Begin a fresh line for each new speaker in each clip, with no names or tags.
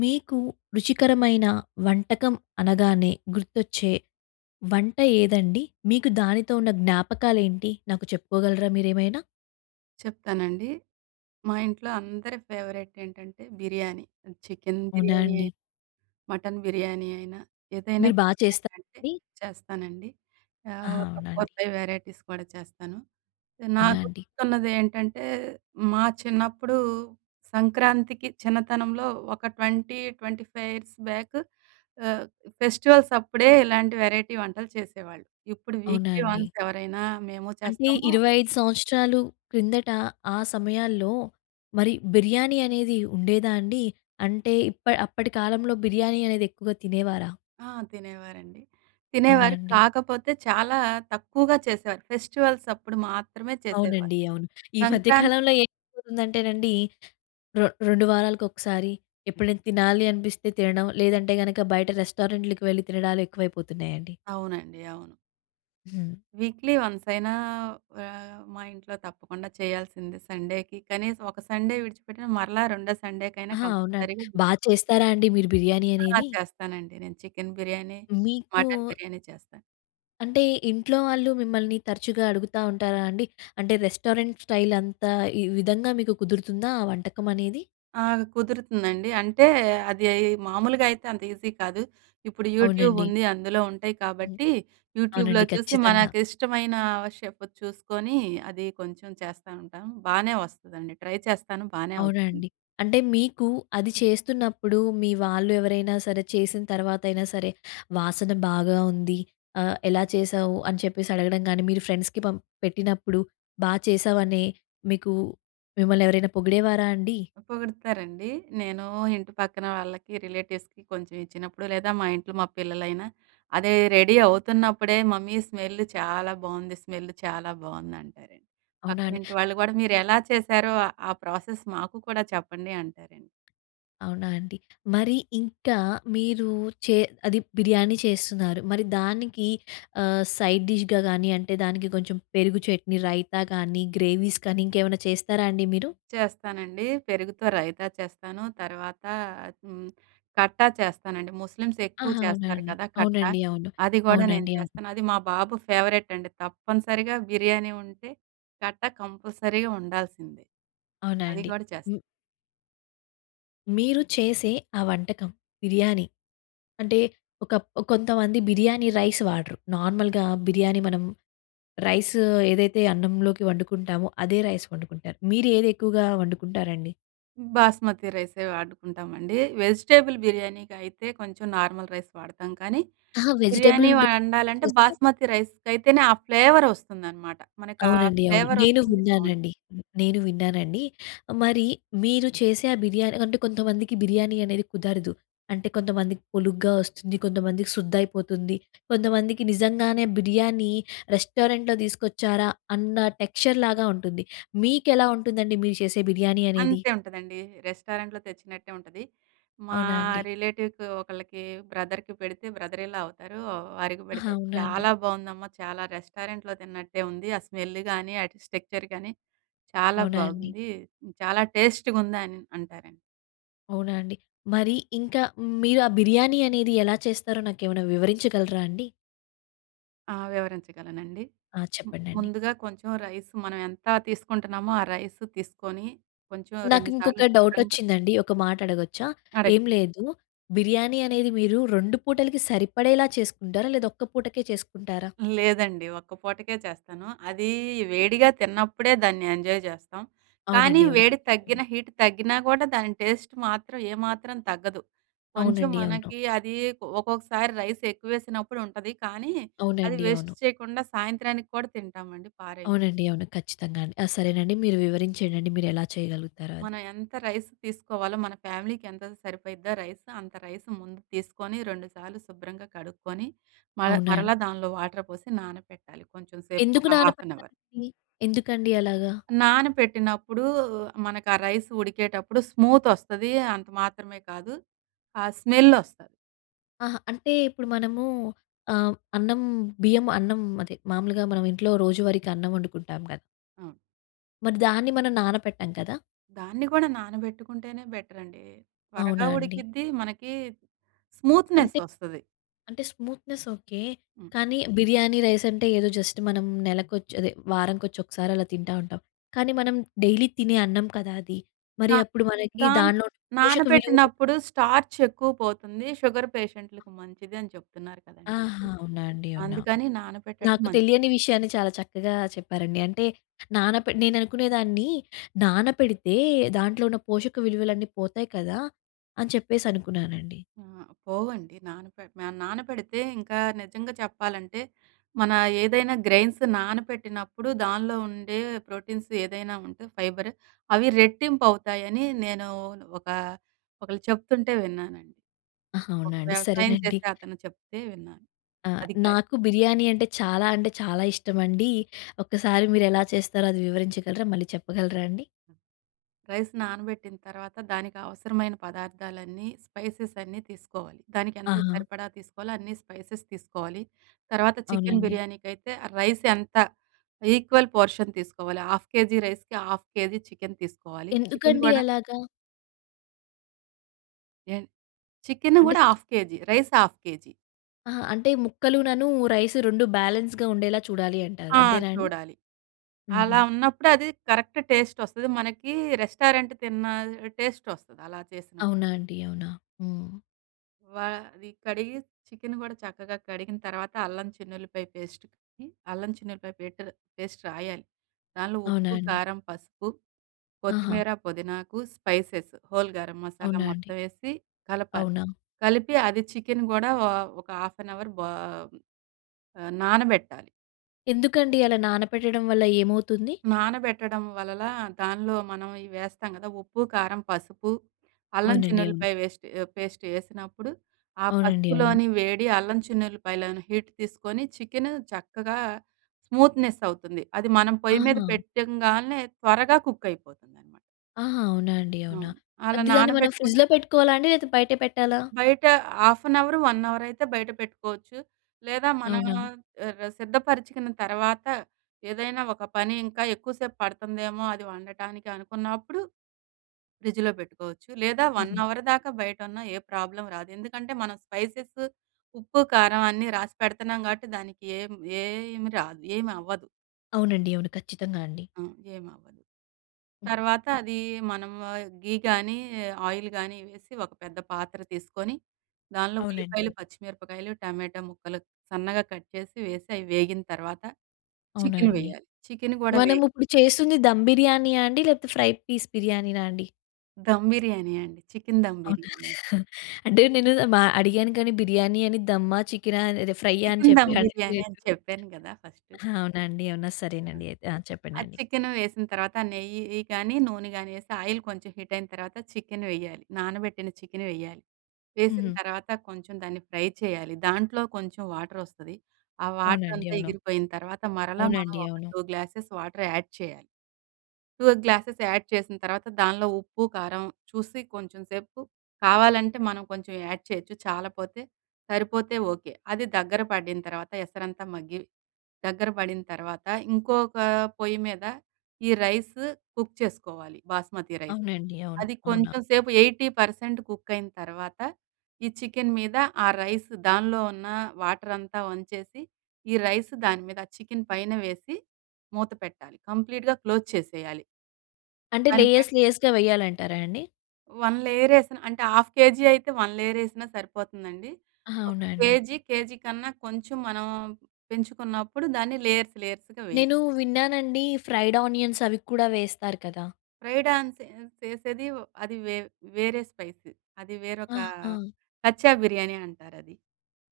మీకూ, రుచికరమైన వంటకం అనగానే, గుర్తొచ్చే వంట ఏదండి? మీకు దానితో ఉన్న జ్ఞాపకాలేంటి? నాకు చెప్పుకోగలరా మీరేమైనా?
చెప్తానండి. మా ఇంట్లో అందరి ఫేవరెట్ ఏంటంటే బిర్యానీ. ఆహ్, చికెన్
అవునా
బిర్యానీ అయి
అండి?
మటన్ బిర్యానీ అయినా, ఏదైనా
మీరు బా
కూడా
చేస్తారా
ఏంటంటే,
అండి?
చేస్తానండి. ఆహ్,
ఆహా!
ఒక
అవునా
ఫోర్
అండి?
ఫైవ్ వెరైటీస్ కూడా చేస్తాను.
అవునా
నాకు
అండి?
గుర్తున్నదేంటంటే, మా చిన్నప్పుడూ, సంక్రాంతికి చిన్నతనంలో ఒక 20, 25 ఇయర్స్ బ్యాకు, ఆహ్, ఫెస్టివల్సప్పుడే ఇలాంటి వెరైటీ వంటలు చేసేవాళ్ళు. ఇప్పుడు
అవునా
వీక్లీ
అండి?
వన్స్ ఎవరైనా, మేము
అంటే
చేస్తామూ
25 సంవత్సరాలు క్రిందట, ఆ సమయాల్లో, మరి బిర్యానీ అనేది ఉండేదా అండి? అంటే ఇప్ప అప్పడి కాలంలో, బిర్యానీ అనేది ఎక్కువగా తినేవారా?
ఆ! తినేవారండి.
అవునా
తినేవారు,
అండి?
కాకపోతే చాలా తక్కువగా చేసేవారు. ఫెస్టివల్సప్పుడు మాత్రమే చేసేవారు.
అవునండి. అవును. ఈ మధ్య
సంక్రాంతి
కాలంలో ఏమైపోతుందంటేనండీ, రొ రొండు వారాలకొకసారి, ఎప్పుడైనా తినాలి అనిపిస్తే తినడం. లేదంటే గనుక, బయట రెస్టారెంట్లుకి వెళ్ళి తినడాలెక్కువైపోతున్నాయండి.
అవునండి. అవును.
హ్మ్.
వీక్లీ వన్సయినా ఆహ్, మా ఇంట్లో తప్పకుండా చేయాల్సిందే సండేకి కనీసం ఒక సండే విడిచిపెట్టిన, మరలా రెండో సండే‌కైనా
అహా! అవునా,
కంపల్సరీగ
బా చేస్తారా అండి మీరు బిర్యానీ
ఆ!
అనేది.
చేస్తానండి నేను చికెన్ బిర్యానీ,
మీకూ
మటన్ బిర్యానీ చేస్తాను.
అంటే ఇంట్లో వాళ్ళు మిమ్మల్ని తరచుగా అడుగుతా ఉంటారా అండి. అంటే రెస్టారెంట్ స్టైల్ అంతా ఈ విధంగా మీకు కుదురుతుందా? ఆ వంటకం అనేది?
ఆ! కుదురుతుందండి. అంటే అది మామూలుగా అయితే అంత ఈజీ కాదు. ఇప్పుడు యూట్యూబ్
అవునండి.
ఉంది, అందులో ఉంటాయి
హ్మ్.
కాబట్టి యూట్యూబ్‍లో
అవునండి
చూసి
ఖచ్చితంగా.
మనకు ఇష్టమైన ఓ షెఫుది చూసుకొని అది కొంచెం చేస్తా ఉంటాం. బానే వస్తుందండి ట్రై చేస్తాను, బానే
అవునా
వస్తుంది.
అండి. అంటే మీకు అది చేస్తున్నప్పుడు, మీ వాళ్ళు ఎవరైనా సరే చేసిన తర్వాత అయినా సరే. వాసన బాగా ఉంది ఆహ్, ఎలా చేసావు, అని చెప్పేసి అడగడం కానీ మీరు ఫ్రెండ్స్‌కి పం పెట్టినప్పుడు, బాగా చేశావనే మీకూ మిమ్మల్ని ఎవరైనా పొగిడేవారా అండి?
పొగుడుతారండి. నేను ఇంటి పక్కన వాళ్ళకి, రిలేటివ్స్‌కి కొంచెం ఇచ్చినప్పుడు. లేదా మా ఇంట్లో మా పిల్లలైనా అదే రెడీ అవుతున్నప్పుడే "మమ్మీ స్మెల్ చాలా బాగుంది! స్మెల్ చాలా బాగుంది" అంటారండి.
అవునా అండి.
పక్కనింటి వాళ్ళు కూడా "మీరు ఎలా చేశారో, ఆ ప్రాసెస్ మాకు కూడా చెప్పండి" అంటారండి.
అవునా అండి. మరి ఇంకా మీరు చే అది బిర్యానీ చేస్తున్నారు, మరి దానికి ఆహ్, సైడ్ డిష్‍గా గానీ, అంటే దానికి కొంచెం పెరుగు చట్నీ, రైతా గానీ, గ్రేవీస్ కానీ ఇంకేమన్నా చేస్తారా అండి మీరు?
చేస్తానండి. పెరుగుతో రైతా చేస్తాను తర్వాత హ్మ్, కట్టా చేస్తానండి. ముస్లిమ్స్ ఎక్కువ
ఆహా! అవునా
చేస్తారు
అండి.
కదా, కట్టా.
అవునండి అవును.
అది గుడా నేను
అవునండి అవును.
చేస్తాను. అది మా బాబు ఫేవరెట్ అండి తప్పనిసరిగా బిర్యానీ ఉంటే కట్టా కంపల్సరీగా ఉండాల్సిందె.
అవునా
అది
అండి.
గుడ చేస్త
మీరు చేసే ఆ వంటకం బిర్యానీ. అంటే, ఒకప్ కొంతమంది బిర్యానీ రైస్ వాడరు. నార్మల్‌గా బిర్యానీ మనం రైస్ ఏదైతే అన్నంలోకి వండుకుంటామో, అదే రైస్ వండుకుంటారు. మీరు ఏది ఎక్కువగా వండుకుంటారండి?
బాస్మతి రైసే వాడుకుంటామండి. వెజిటబుల్ బిర్యానీకి అయితే కొంచెం నార్మల్ రైస్ వాడతాం కానీ,
ఆహా! వెజిటేబుల్
బిర్యానీ
బిరియాని కూడా
వండాలంటే
చేస్తారు.
బాస్మతి రైస్ అయితేనే, ఆ ఫ్లేవర్ వస్తుందనమాట. మనకు ఆ
అవునండి, అవును.
ఫ్లేవర్
నేను
వస్తుంది బావుంటుంది.
విన్నానండి నేను విన్నానండి. మరి మీరు చేసే ఆ బిర్యానీ అంటే, కొంతమందికి బిర్యానీ అనేది కుదరదు. అంటే, కొంతమందికి పొలుగ్గా వస్తుంది, కొంతమందికి శుద్ధ అయిపోతుంది, కొంతమందికి నిజంగానే బిర్యానీ రెస్టారెంట్‍లో తీసుకొచ్చారా! అన్న టెక్స్చర్‌లాగా ఉంటుంది. మీకెలా ఉంటుందండి మీరు చేసే బిర్యానీ అనేది?
అంతే ఉంటుందండి. రెస్టారెంట్‍లో తెచ్చినట్టే ఉంటుంది. మా
అవునా అండి!
రిలేటివ్‌కి ఒకళ్ళకి బ్రదర్‍కి పెడితే బ్రదర్ ఇన్ లా అవుతారు. వారికి
ఆహా!
పెడితే,
అవునా అండి!
"చాలా బాగుందమ్మా, చాలా రెస్టారెంట్‍లో తిన్నట్టే ఉంది. ఆ స్మెల్ కానీ, ఆ స్ట్రక్చర్ కానీ, చాలా
అవునా అండి!
బాగుంది. చాలా టేస్ట్‌గా ఉంది" అని అంటారండి.
అవునా అండి? మరి ఇంకా మీరు ఆ బిర్యానీ అనేది ఎలా చేస్తారో నాకేమైనా వివరించగలరా అండి?
ఆహ్, వివరించగలనండి.
ఆహ్,
ము
చెప్పండండి.
ముందుగా కొంచెం రైస్ మనం ఎంత తీసుకుంటున్నామో, ఆ రైస్ తీసుకొని కొంచెం
నాకు
2 సార్లు
ఇంకొక డౌట్
శుభ్రంగా
వచ్చిందండి. ఒక మాట అడగొచ్చా?
కరెక్ట్.
ఏం లేదు. బిర్యానీ అనేది మీరు రొండు పూటలకి సరిపడేలా చేస్కుంటారా? లేదా ఒక్క పూటకే చేస్కుంటారా?
లేదండి ఒక్క పూటకే చేస్తాను. అది వేడిగా తిన్నప్పుడే దాన్ని ఎంజాయ్ చేస్తాం. కానీ
అవునండి.
వేడి
అవును.
తగ్గినా, హీట్ తగ్గినా కూడా దాని టేస్ట్ మాత్రం, ఏ మాత్రం తగ్గదు. కొంచెం
అవునండి. అవును.
మనకి అది ఒక్కొక్కసారి రైస్ ఎక్కువ వేసినప్పుడు ఉంటది. కానీ అది
అవునండి.
వేస్ట్
అవును.
చేయకుండా సాయంత్రానికి కూడా తింటామండి, పారేయం.
అవునండి. అవును. ఖచ్చితంగా అండి. ఆహ్, సరేనండి మీరు వివరించేండండి. మీరు ఎలా చేయగలుగుతారో అది.
మనం ఎంత రైస్ తీసుకోవాలో మన ఫ్యామిలీకి ఎంతైతే సరిపోయిద్దో రైస్ అంత రైస్ ముందు తీసుకొని, 2 సార్లు శుభ్రంగా కడుక్కొని, మర్
అవునా అండి?
మరలా దాంట్లో వాటర్ పోసి నానపెట్టాలి కొంచెం సేపు
ఎందుకు
ఒక హాఫ్ అన్ హౌర్.
నానపెడతారండి? ఎందుకండి అలాగ?
నానపెట్టినప్పుడు మనకు ఆ రైస్ ఉడికేటప్పుడు స్మూత్ వస్తది. అంత మాత్రమే కాదు ఆహ్, స్మెల్ వస్తది.
ఆహా! అంటే ఇప్పుడు మనము ఆహ్, అన్నం బియ్యం అన్నం అదే మామూలుగా మనం ఇంట్లో రోజువారికి అన్నం వండుకుంటాం క
ఆ!
మరి దాన్ని మనం నానపెట్టం కదా!
దాన్ని కూడా నానబెట్టుకుంటేనే బెటర్ అండి. త్వరగా
అవునా అండి?
ఉడికిద్ది, మనకి స్మూత్‌నెస్
అంటె
వస్తది.
అంటే స్మూత్‍నెస్ ఓకే.
హ్మ్.
కానీ, బిర్యానీ రైస్ అంటే, ఏదో జస్ట్ మనం నెలకొచ్చ్ అదే వారంకొచ్చి ఒకసారి అలా తింటా ఉంటాం. కానీ, మనం డైలీ తినే అన్నం కదా అది.
ద
మరి అప్పుడు మనకి
దాన్
దాన్లో ఉండే పోషక విలువలు
నానబెట్టినప్పుడు స్టార్చ్ ఎక్కువ పోతుంది. షుగర్ పేషెంట్‌లుకి మంచిది అని చెప్తున్నారు కదండి
ఆహా!
ఇప్పుడు.
అవునాండి అవునా!
అందుకని నానబెట్టడం
నాకు
మం
తెలియని విషయాన్ని చాలా చక్కగా చెప్పారండి. అంటే నానపె నేను అనుకునేదాన్ని నానపెడితే, దాంట్లో ఉన్న పోషక విలువలన్నీ పోతాయి కదా! అని చెప్పేసి అనుకున్నానండి.
ఆ! పోవండి నానపె నానపెడితే ఇంకా నిజంగా చెప్పాలంటే, మన ఏదైనా గ్రేయిన్స్ నానబెట్టినప్పుడు దానిలో ఉండే ప్రోటీన్స్ ఏదైనా ఉంటే, ఫైబరు అవి రెట్టింపు అవుతాయని, నేను ఒక ఒకళ్ళు చెప్తుంటే విన్నానండి.
ఆహా!
ఒక
అవునా అండి.
వ్యవసాయం
సరేనండి.
చేసే అతను చెప్తే విన్నాను.
ఆ!
అదికాయ్
నాకు బిర్యానీ అంటే, చాలా అంటే చాలా ఇష్టమండీ. ఒకసారి మీరు ఎలా చేస్తారో అది వివరించగలరా? మళ్ళీ చెప్పగలరా అండి?
రైస్ నానబెట్టిన తర్వాత, దానికి అవసరమైన పదార్థాలన్నీ స్పైసెస్ అన్నీ తీసుకోవాలి. దానికి ఎంత
ఆహా!
సరిపడా తీసుకోవాలో అన్నీ స్పైసెస్ తీసుకోవాలి. తర్వాత చికెన్
అవునండి.
బిర్యానీకైతే రైస్ ఎంత ఈక్వల్ పోర్షన్ తీసుకోవాలి. ½ కేజీ రైస్‍కి, ½ కేజీ చికెన్ తీసుకోవాలి. చికెన్
ఎందుకండి
కూడా
అలాగా?
ఎన్ చికెన్
అంటే
కూడా half KG. Rice half KG.
అహా! అంటే ముక్కలనను రైసు, 2 బ్యాలెన్స్‌గా ఉండేలా చూడాలి అంటారు.
ఆ!
అంతేనా అండి?
చూడాలి.
హుహు.
అలా ఉన్నప్పుడు అది కరెక్ట్ టేస్ట్ ఒస్తది. మనకి రెస్టారెంట్ తిన్న టేస్ట్ ఒస్తది. అలా చేసినప్పుడు.
అవునా అండీ! అవునా! హ్మ్.
వ అది కడిగి, చికెన్ కూడా చక్కగా కడిగిన తర్వాత అల్లం చిన్ను‌ల్లిపాయ పేస్టేసి, అల్లం చిన్ను‌ల్లిపాయ పెటర్ పేస్ట్ రాయాలి. దానిలో
అవునా
ఉప్పు,
అండి!
కారం, పసుపు,
ఆహా!
కొత్తిమీర, పుదీనాకు, స్పైసెస్, హోల్ గరం మసాలా
అవునా అండీ!
మొత్తం వేసి కలపాలి.
అవునా!
కలిపి అది చికెన్ కూడా ఓ ఒక హాఫ్ అన్ అవర్ బో ఆహ్, నానబెట్టాలి.
ఎందుకండి? అలా నానపెట్టడం వల్ల ఏమవుతుంది?
నానబెట్టడం వలన దానిలో మనం ఇవేస్తాం కదా! ఉప్పు, కారం, పసుపు, అల్లం
అవునండి అవును.
చిన్ను‌ల్లిపాయ వేస్ట్ పేస్ట్ వేసినప్పుడు, ఆ
అవునండి అవును.
పసుపులోని వేడి అల్లం చిన్ను‌ల్లిపాయలోని హీట్ తీసుకొని చికెన్ చక్కగా స్మూత్‌నెస్ అవుతుంది. అది మనం పొయ్యి మీద
ఆహా!
పెట్టంగానే త్వరగా కుక్ అయిపోతుందనమాట.
ఆహా! అవునా అండి, అవునా!
అవును. అలా
అది దాన్ని మనం
నానబెట్టుకున్న
ఫ్రిడ్జ్‌లో పెట్టుకోవాలా అండి? లేతే బయటే పెట్టాలా?
బయట హాఫ్ ఎన్ అవర్, 1 అవర్ అయితే బయట పెట్టుకోవచ్చు, లేదా మనం
అవునా!
ఆహ్, సిద్ధపరచుకున్న తర్వాత ఏదైనా ఒక పని ఇంకా ఎక్కువసేపు పడుతుందేమో అది వండటానికి అనుకున్నప్పుడు. ఫ్రిడ్జ్‌లో పెట్టుకోవచ్చు. లేదా 1
హుహు.
అవర్ దాకా బయటున్న ఏ ప్రాబ్లమ్ రాదు. ఎందుకంటే మనం స్పైసెస్, ఉప్పు, కారం అన్నీ రాసి పెడుతున్నాం కాబట్టి, దానికి ఏం ఏం రాదు ఏమవ్వదు.
అవునండి, అవును. ఖచ్చితంగా అండి.
అ! ఏమి అవ్వదు. తర్వాత అది మనం ఘీ గాని, ఆయిల్ కానీ వేసి, ఒక పెద్ద పాత్ర తీసుకొని, దాన్లో
అవునండి,
ఉల్లిపాయలు,
అవును.
పచ్చి మిరపకాయలు, టమాటా ముక్కలు సన్నగా కట్ చేసి, వేసి, అవి వేగిన తర్వాత,
అవునా
చికెన్
అండి.
వేయాలి. చికెన్ కూడా వే
మనం ఇప్పుడు చేస్తుంది దమ్ బిర్యానీయా అండి. లేకపోతే ఫ్రై పీస్ బిర్యానీనా అండి.
ధమ్ బిర్యానీ అండి. చికెన్ ధమ్
అవునా?
బిర్యానీ.
అంటే నేను మా అడిగాను కానీ బిర్యానీ అని దమ్మా, చికెన్ అదే ఫ్రై అని
చికెన్
చెప్పి
ధమ్ బిర్యానీ
అడగలేదు.
అని చెప్పాను కదా! ఫస్టు.
ఆ! అవునా అండి? అవునా! సరేనండి అయితే. ఆ!
ఆ
చెప్పండండి.
చికెన్ వేసిన తర్వాత, నెయ్యి కానీ నూనె కానీ వేసి, ఆయిల్ కొంచెం హీట్ అయిన తర్వాత చికెన్ వేయాలి. నానబెట్టిన చికెన్ వేయ్యాలి. వేసిన
హుహు.
తర్వాత, కొంచెం దాన్ని ఫ్రై చేయాలి. దాంట్లో కొంచెం వాటర్ వస్తది. ఆ వాటర్
అవునండి,
అంతా
అవును.
ఇగిరిపోయిన తర్వాత, మరల మనం
అవునండి,
ఒక
అవును.
2 గ్లాసెస్ వాటర్ యాడ్ చేయాలి. 2 గ్లాసెస్ యాడ్ చేసిన తర్వాత, దానిలో ఉప్పు, కారం చూసి కొంచెంసేపు కావాలంటే మనం కొంచెం యాడ్ చేయొచ్చు. చాలా పోతే సరిపోతే ఓకే. అది దగ్గర పడిన తర్వాత, ఎసరంతా మగ్గి దగ్గర పడిన తర్వాత, ఇంకొక పొయ్యి మీద, ఈ రైస్ కుక్ చేసుకోవాలి. బాస్మతి రైస్
అవునండి, అవును.
అది
అవునా?
కొంచెం సేపు 80% కుక్ అయిన తర్వాత, ఈ చికెన్ మీద ఆ రైస్ దానిలో ఉన్న వాటర్ అంతా వంచేసి, ఈ రైస్ దాని మీద చికెన్ పైన వేసి, మూత పెట్టాలి. కంప్లీట్‌గా క్లోజ్ చేసేయాలి.
అంటే,
దానిపై
లేయర్స్ లేయర్స్‌గా వేయాలంటారా అండి?
వన్ లేయర్ వేసిన, అంటే 1/2 అయితే, వన్ లేయర్ వేసినా సరిపోతుందండి.
ఆహా!
ఒక
అవునండి.
కేజీ కేజీ కన్నా కొంచెం మనం పెంచుకున్నప్పుడు, దాన్ని లేయర్స్ లేయర్స్‌గా వేయాలి.
నేను విన్నానండి, ఫ్రైడ్ ఆనియన్స్ అవి కూడా వేస్తారు కదా!
ఫ్రై డాన్స్ చేసేది అది వే వేరే స్పైసీ. అది వేరొక
ఆహా!
కచ్చా బిర్యానీ అంటారు అది.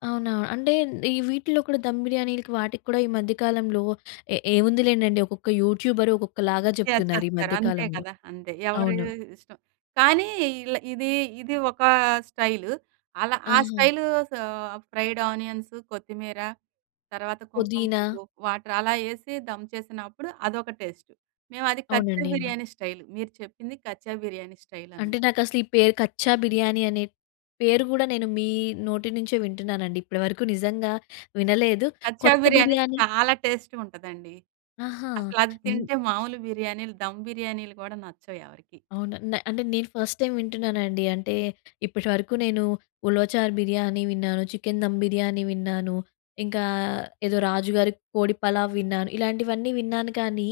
అవునా! అంటే ఈ వీటిల్లో కూడా, దమ్ బిర్యానీలకి వాటికి కూడా ఈ మధ్యకాలంలో ఏ ఏముందిలేండండి, ఒక్కొక్క యూట్యూబర్ ఒక్కొక్కలాగా
షేర్
చెప్తున్నారు. ఈ
చేస్తారు అంతే
మధ్యకాలంలో.
కదా. అంతే ఎవరి
అవును.
ఇష్టం కానీ, ఇల ఇది, ఇది ఒక స్టైల్. అలా ఆ
ఆహా!
స్టైల్ స ఫ్రైడ్ ఆనియన్స్, కొత్తిమీర తర్వాత కుంకుమ
పుదీనా.
పువ్వు వాటర్ అలా వేసి దమ్ చేసినప్పుడు, అదొక టేస్ట్. మేము అది కచ్చా
అవునండి, అవును.
బిర్యానీ స్టైల్. మీరు చెప్పింది కచ్చా బిర్యానీ స్టైల్
అంటే,
అనమాట.
నాకు అసలు ఈ పేరు కచ్చా బిర్యానీ అనే పేరు గూడా, నేను మీ నోటి నుంచే వింటున్నానండి. ఇప్పటివరకు నిజంగా వినలేదు.
కచ్చా
కొత్త
బిర్యానీ
బిర్యానీ
చాలా టేస్ట్‌గ ఉంటదండి.
ఆహా!
అసలు అది
హ్మ్.
తింటే మామూలు బిర్యానీలు, దమ్ బిర్యానీలు కూడా నచ్చవు ఎవరికీ.
అవునా! న్ అంటే నేను ఫస్ట్ టైమ్ వింటున్నానండి. అంటే, ఇప్పటివరకు నేను 'ఉలవచార్ బిర్యానీ' విన్నాను, చికెన్ దమ్ బిర్యానీ విన్నాను, ఇంకా ఏదో 'రాజుగారి కోడి పలావ్' విన్నాను ఇలాంటివన్నీ విన్నాను కానీ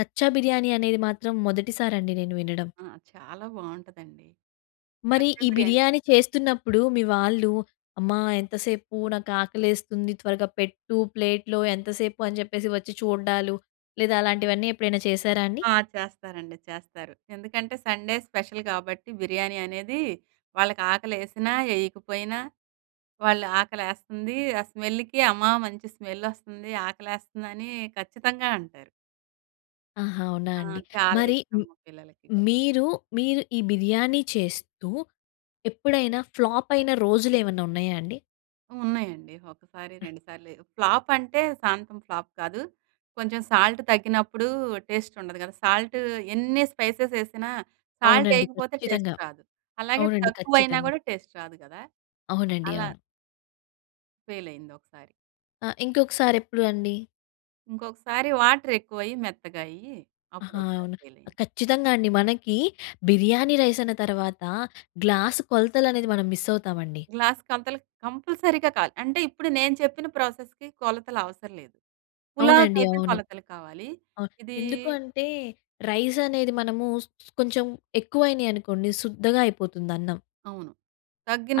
కచ్చా బిర్యానీ, అనేది మాత్రం మొదటిసారి అండి నేను వినడం.
ఆ! చాలా బాగుంటుందండి.
మరి,
కచ్చా
ఈ
బిర్యానీ.
బిర్యానీ చేస్తున్నప్పుడు మీ వాళ్ళు అమ్మా ఎంతసేపు? నాకు ఆకలేస్తుంది త్వరగా పెట్టు ప్లేట్‌లో ఎంతసేపు? అని చెప్పేసి వచ్చి చూడడాలు, లేదా అలాంటివన్నీ ఎప్పుడైనా చేశారా అండి?
ఆ! చేస్తారండి, చేస్తారు. ఎందుకంటే, సండే స్పెషల్ కాబట్టి బిర్యానీ అనేది. వాళ్ళకి ఆకలి యేసినా, యేయకపోయినా వాళ్ళు ఆకలి యేస్తుంది ఆ స్మెల్‌కి, "అమ్మా మంచి స్మెల్ వస్తుంది, ఆకలేస్తుందని" ఖచ్చితంగా అంటారు.
ఆహా! అవునా
ఆ!
అండి?
చాలా
మరి
ఇష్టం
మ్
మా పిల్లలకి.
మీరు, మీరు ఈ బిర్యానీ చేస్తూ, ఎప్పుడైనా ఫ్లాపై న రోజులేమన్నా ఉన్నాయా అండి?
ఉన్నాయండి. ఒకసారి, రెండుసార్లేయో ఫ్లాపంటే, శాంతం ఫ్లాప్ కాదు. కొంచెం సాల్ట్ తగ్గినప్పుడూ, టేస్టుండదు గదా! సాల్టు ఎన్ని స్పైసెసేసినా,
అవునండి,
సాల్టేయకపోతే టేస్ట్
ఖచ్చితంగా.
రాదు. అలాగే
అవునండి,
తక్కువయినా
ఖచ్చితంగా.
గూడా, టేస్ట్ రాదు గదా!
అవునండి.
అలా
అవును.
ఫెయిలయిందొకసారి.
అ! ఇంకొకసారెప్పుడు అండి?
ఇంకొకసారి, వాటరెక్కువయ్యి మెత్తగా అయ్యీ,
ఆహా!
అప్పుడొకసారి
అవునా! ఆహ్,
ఫెయిలయింది.
ఖచ్చితంగా అండి. మనకీ బిర్యానీ రైసన్న తరవాతా, గ్లాసు కొలతలనేది మనం మిస్ అవుతామండి.
గ్లాస్ కంతలకు కంపల్సరీగా కావాలి అంటే ఇప్పుడు, నేను చెప్పిన ప్రాసెస్‌కి కొలతలవసర లేదు.
అవునండి.
పులావ్‌కైతే
అవును.
కొలతలు కావాలి.
అవును.
ఇదీ
ఎందుకు అంటే, రైసనేది మనమూ స్ స్ కొంచెం ఎక్కువైనియి అనుకోండి శుద్దగా అయిపోతుందన్నం.
అవును.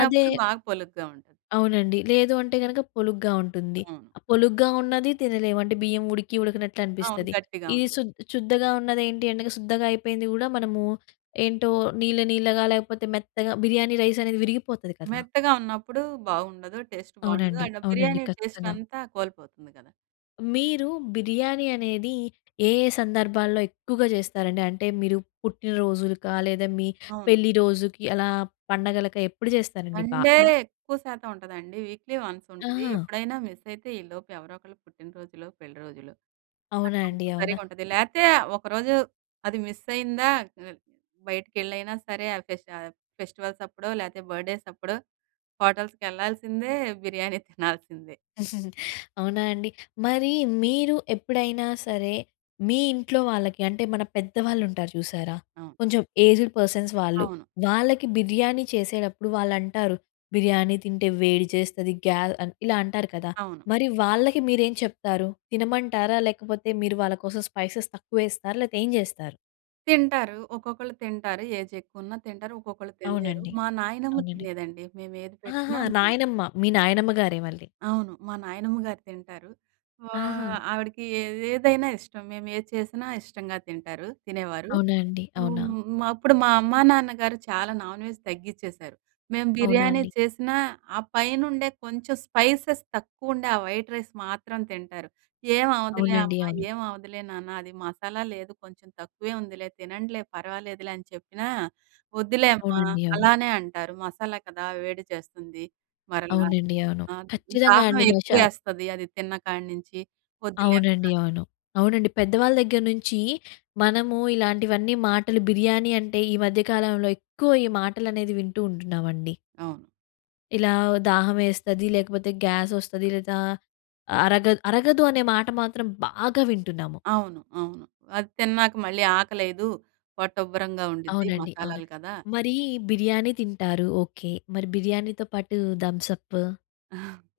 అదే
బాగ పొలుగ్గా ఉంటది.
అవునండి. లేదు అంటే గనక, పొలుగ్గా ఉంటుంది.
అవును.
ఆహ్, పొలుగ్గా ఉన్నదీ తినలేం, అంటే బియ్యం ఉడికి
అవును,
ఉడికనట్లనిపిస్తది.
గట్టిగా
ఇది
ఉంటుంది.
శుద్ శుద్దగా ఉన్నదేంటి అంటగా, శుద్ధగా అయిపోయింది గూడా మనమూ, ఏంటో నీళ్ళనీళ్ళగా, లేకపోతే మెత్తగా, బిర్యానీ రైసనేది విరిగిపోతది కదా!
మెత్తగా ఉన్నప్పుడు బావుండదు. టేస్ట్ బావుండదు.
అవునండి.
అయినా
అవునండి.
బిర్యానీ
ఖచ్చితంగా.
టేస్టంతా కోల్పోతుంది గదా!
మీరు బిర్యానీ అనేది ఏ ఏ సందర్భాల్లో ఎక్కువగా చేస్తారండి, అంటే మీరు పుట్టిన రోజులకా లేదా మీ
అవును.
పెళ్ళి రోజుకి అలా పండగలకా ఎప్పుడు చేస్తారండి
సండే
బాగా?
ఎక్కువ శాతం ఉంటదండి. వీక్లీ వన్స్ ఉంటది.
ఆహా!
ఎప్పుడైనా మిస్ అయితే ఈలోపు ఎవరో ఒకళ్ళు పుట్టిన రోజులు, పెళ్లి రోజులు
అవునా అండి.
[unintelligible]
అవునా.
సరిగ్గా ఉంటది. లేతే ఒకరోజు అది మిస్ అయిందా, ఆ! బైటకెళ్ళైయిన సరే ఫెస్ట్ ఆహ్, ఫెస్టివల్స్ అప్పుడో లేతే బర్త్‌డేస్ అప్పుడో హోటల్స్‌కి వెళ్ళాల్సిందే బిర్యానీ తినాల్సిందే.
అవునా అండి. మరి మీరు ఎప్పుడైనా సరే, మీ ఇంట్లో వాళ్ళకి అంటే మన పెద్దవాళ్ళు ఉంటారు చూశారా?
అవును.
కొంచెం ఏజ్డ్ పర్సన్స్ వాళ్ళు.
అవును.
వాళ్ళకి బిర్యానీ చేసేటప్పుడు వాళ్ళు అంటారు "బిర్యానీ తింటే వేడి చేస్తది గ్యా" ఆహ్, ఇలా అంటారు కదా.
అవును.
మరి వాళ్ళకి మీరేం చెప్తారు. తినమంటారా? లేకపోతే మీరు వాళ్ళ కోసం స్పైసెస్ తక్కువ వేస్తారా లేకపోతే ఏం చేస్తారు?
తింటారు. ఒక్కొక్కళ్ళు తింటారు. ఏజ్ ఎక్కువున్నా తింటారు. ఒక్కొక్కళ్ళు తినలేరు.
అవునండి.
మా నాయనమ్మ
అవునండి.
తినేదండి మేము ఏది
ఆహాహా!
పెట్టినా, మా నా
నాయనమ్మ, మీ నాయనమ్మ గారే మళ్ళీ.
అవును. మా నాయనమ్మ గారు తింటారు.
ఆహా!
ఓహ్! ఆవిడకి ఏదైనా ఇష్టం. మేము ఏది చేసినా ఇష్టంగా తింటారు తినేవారు.
అవునా అండి. అవునా?
హ్మ్, మా అప్పుడు మా అమ్మా, నాన్నగారు చాలా నాన్‍వెజ్ తగ్గిచ్చేసారు. మేము
అవునా
బిర్యానీ
అండి.
చేసినా, ఆ పైనుండే కొంచెం స్పైసెస్ తక్కువ ఉండే, ఆ వైట్ రైస్ మాత్రం తింటారు. "ఏమవ్వదులే
అవునండి.
అమ్మా,
అవును.
ఏమి అవ్వదులే నాన్న అది మసాలా లేదు కొంచెం తక్కువే ఉందిలే, తినండిలే పర్వాలేదులే" అని చెప్పినా! వద్దులే అమ్మా
అవునండి. అవును.
అలానే అంటారు మసాలా కదా వేడి చేస్తుంది. మరలా
అవునండి. అవును.
ఆహ్,
ఖచ్చితంగా
దాహం
అండి
ఎక్కువ
మషాల
వేస్తది అది తిన్న కాడనుంచి వద్దులే అమ్మ
అవునండి. అవును. అవునండి. పెద్దవాళ్ళ దగ్గర నుంచి మనము ఇలాంటివన్నీ మాటలు బిర్యానీ అంటే ఈ మధ్య కాలంలో ఎక్కువ ఈ మాటలు అనేది వింటూ ఉంటున్నామండి.
అవును.
ఇలా దాహం వేస్తది. లేకపోతే, గ్యాసొస్తది, లేదా అరగ అరగదు అనే మాట మాత్రం బాగా వింటున్నాము.
అవును. అవును. అది తిన్నాక మళ్ళీ ఆకలేయదు. పొట్ట ఉబ్బరంగా ఉండుద్ది
అవునండి. అవును.
మసాలాలు కదా!
మరి బిర్యానీ తింటారు. ఓకే. మరి బిర్యానీతో పాటు Thums Up,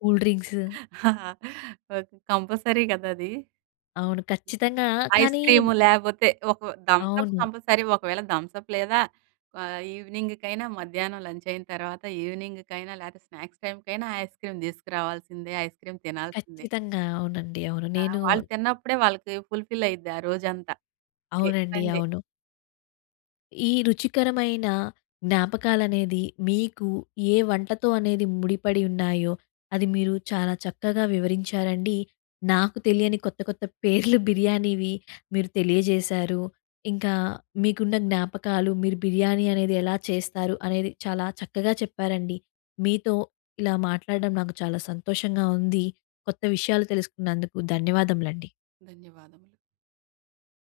cool drinks?
Okay. Compulsory కదా అది.
అవును. ఖచ్చితంగా. కానీ
ఐస్‌క్రీమ్ లేకపోతే, ఒక థమ్సప్
అవును.
కంపల్సరీ. ఒకవేళ థమ్సప్ లేదా ఆహ్, ఈవినింగ్‌కైనా మధ్యాహ్నం లంచ్ అయిన తర్వాత, ఈవినింగ్‌కైనా లేకపోతే, స్నాక్స్ టైమ్‌కైనా ఐస్‌క్రీమ్ తీసుకురావాల్సిందే. ఐస్‌క్రీమ్ తినాల్సిందే.
ఖచ్చితంగా. అవునండి. అవును.
ఆ!
నేను
వాళ్ళు తిన్నప్పుడే వాళ్ళకి ఫుల్‌ఫిల్ అయిద్ది ఆ రోజంతా. డే
అవునండి.
సండే.
అవును. ఈ రుచికరమైన జ్ఞాపకాలనేది, మీకు ఏ వంటతో అనేది ముడిపడి ఉన్నాయో, అది మీరు చాలా చక్కగా వివరించారండి. నాకు తెలియని కొత్త, కొత్త పేర్లు బిర్యానీవి మీరు తెలియజేశారు. ఇంకా మీకున్న జ్ఞాపకాలు, మీరు బిర్యానీ అనేది ఎలా చేస్తారు, అనేది చాలా చక్కగా చెప్పారండి. మీతో ఇలా మాట్లాడడం నాకు చాలా సంతోషంగా ఉంది. కొత్త విషయాలు తెలుసుకున్నందుకు. ధన్యవాదములండి.
ధన్యవాదములు.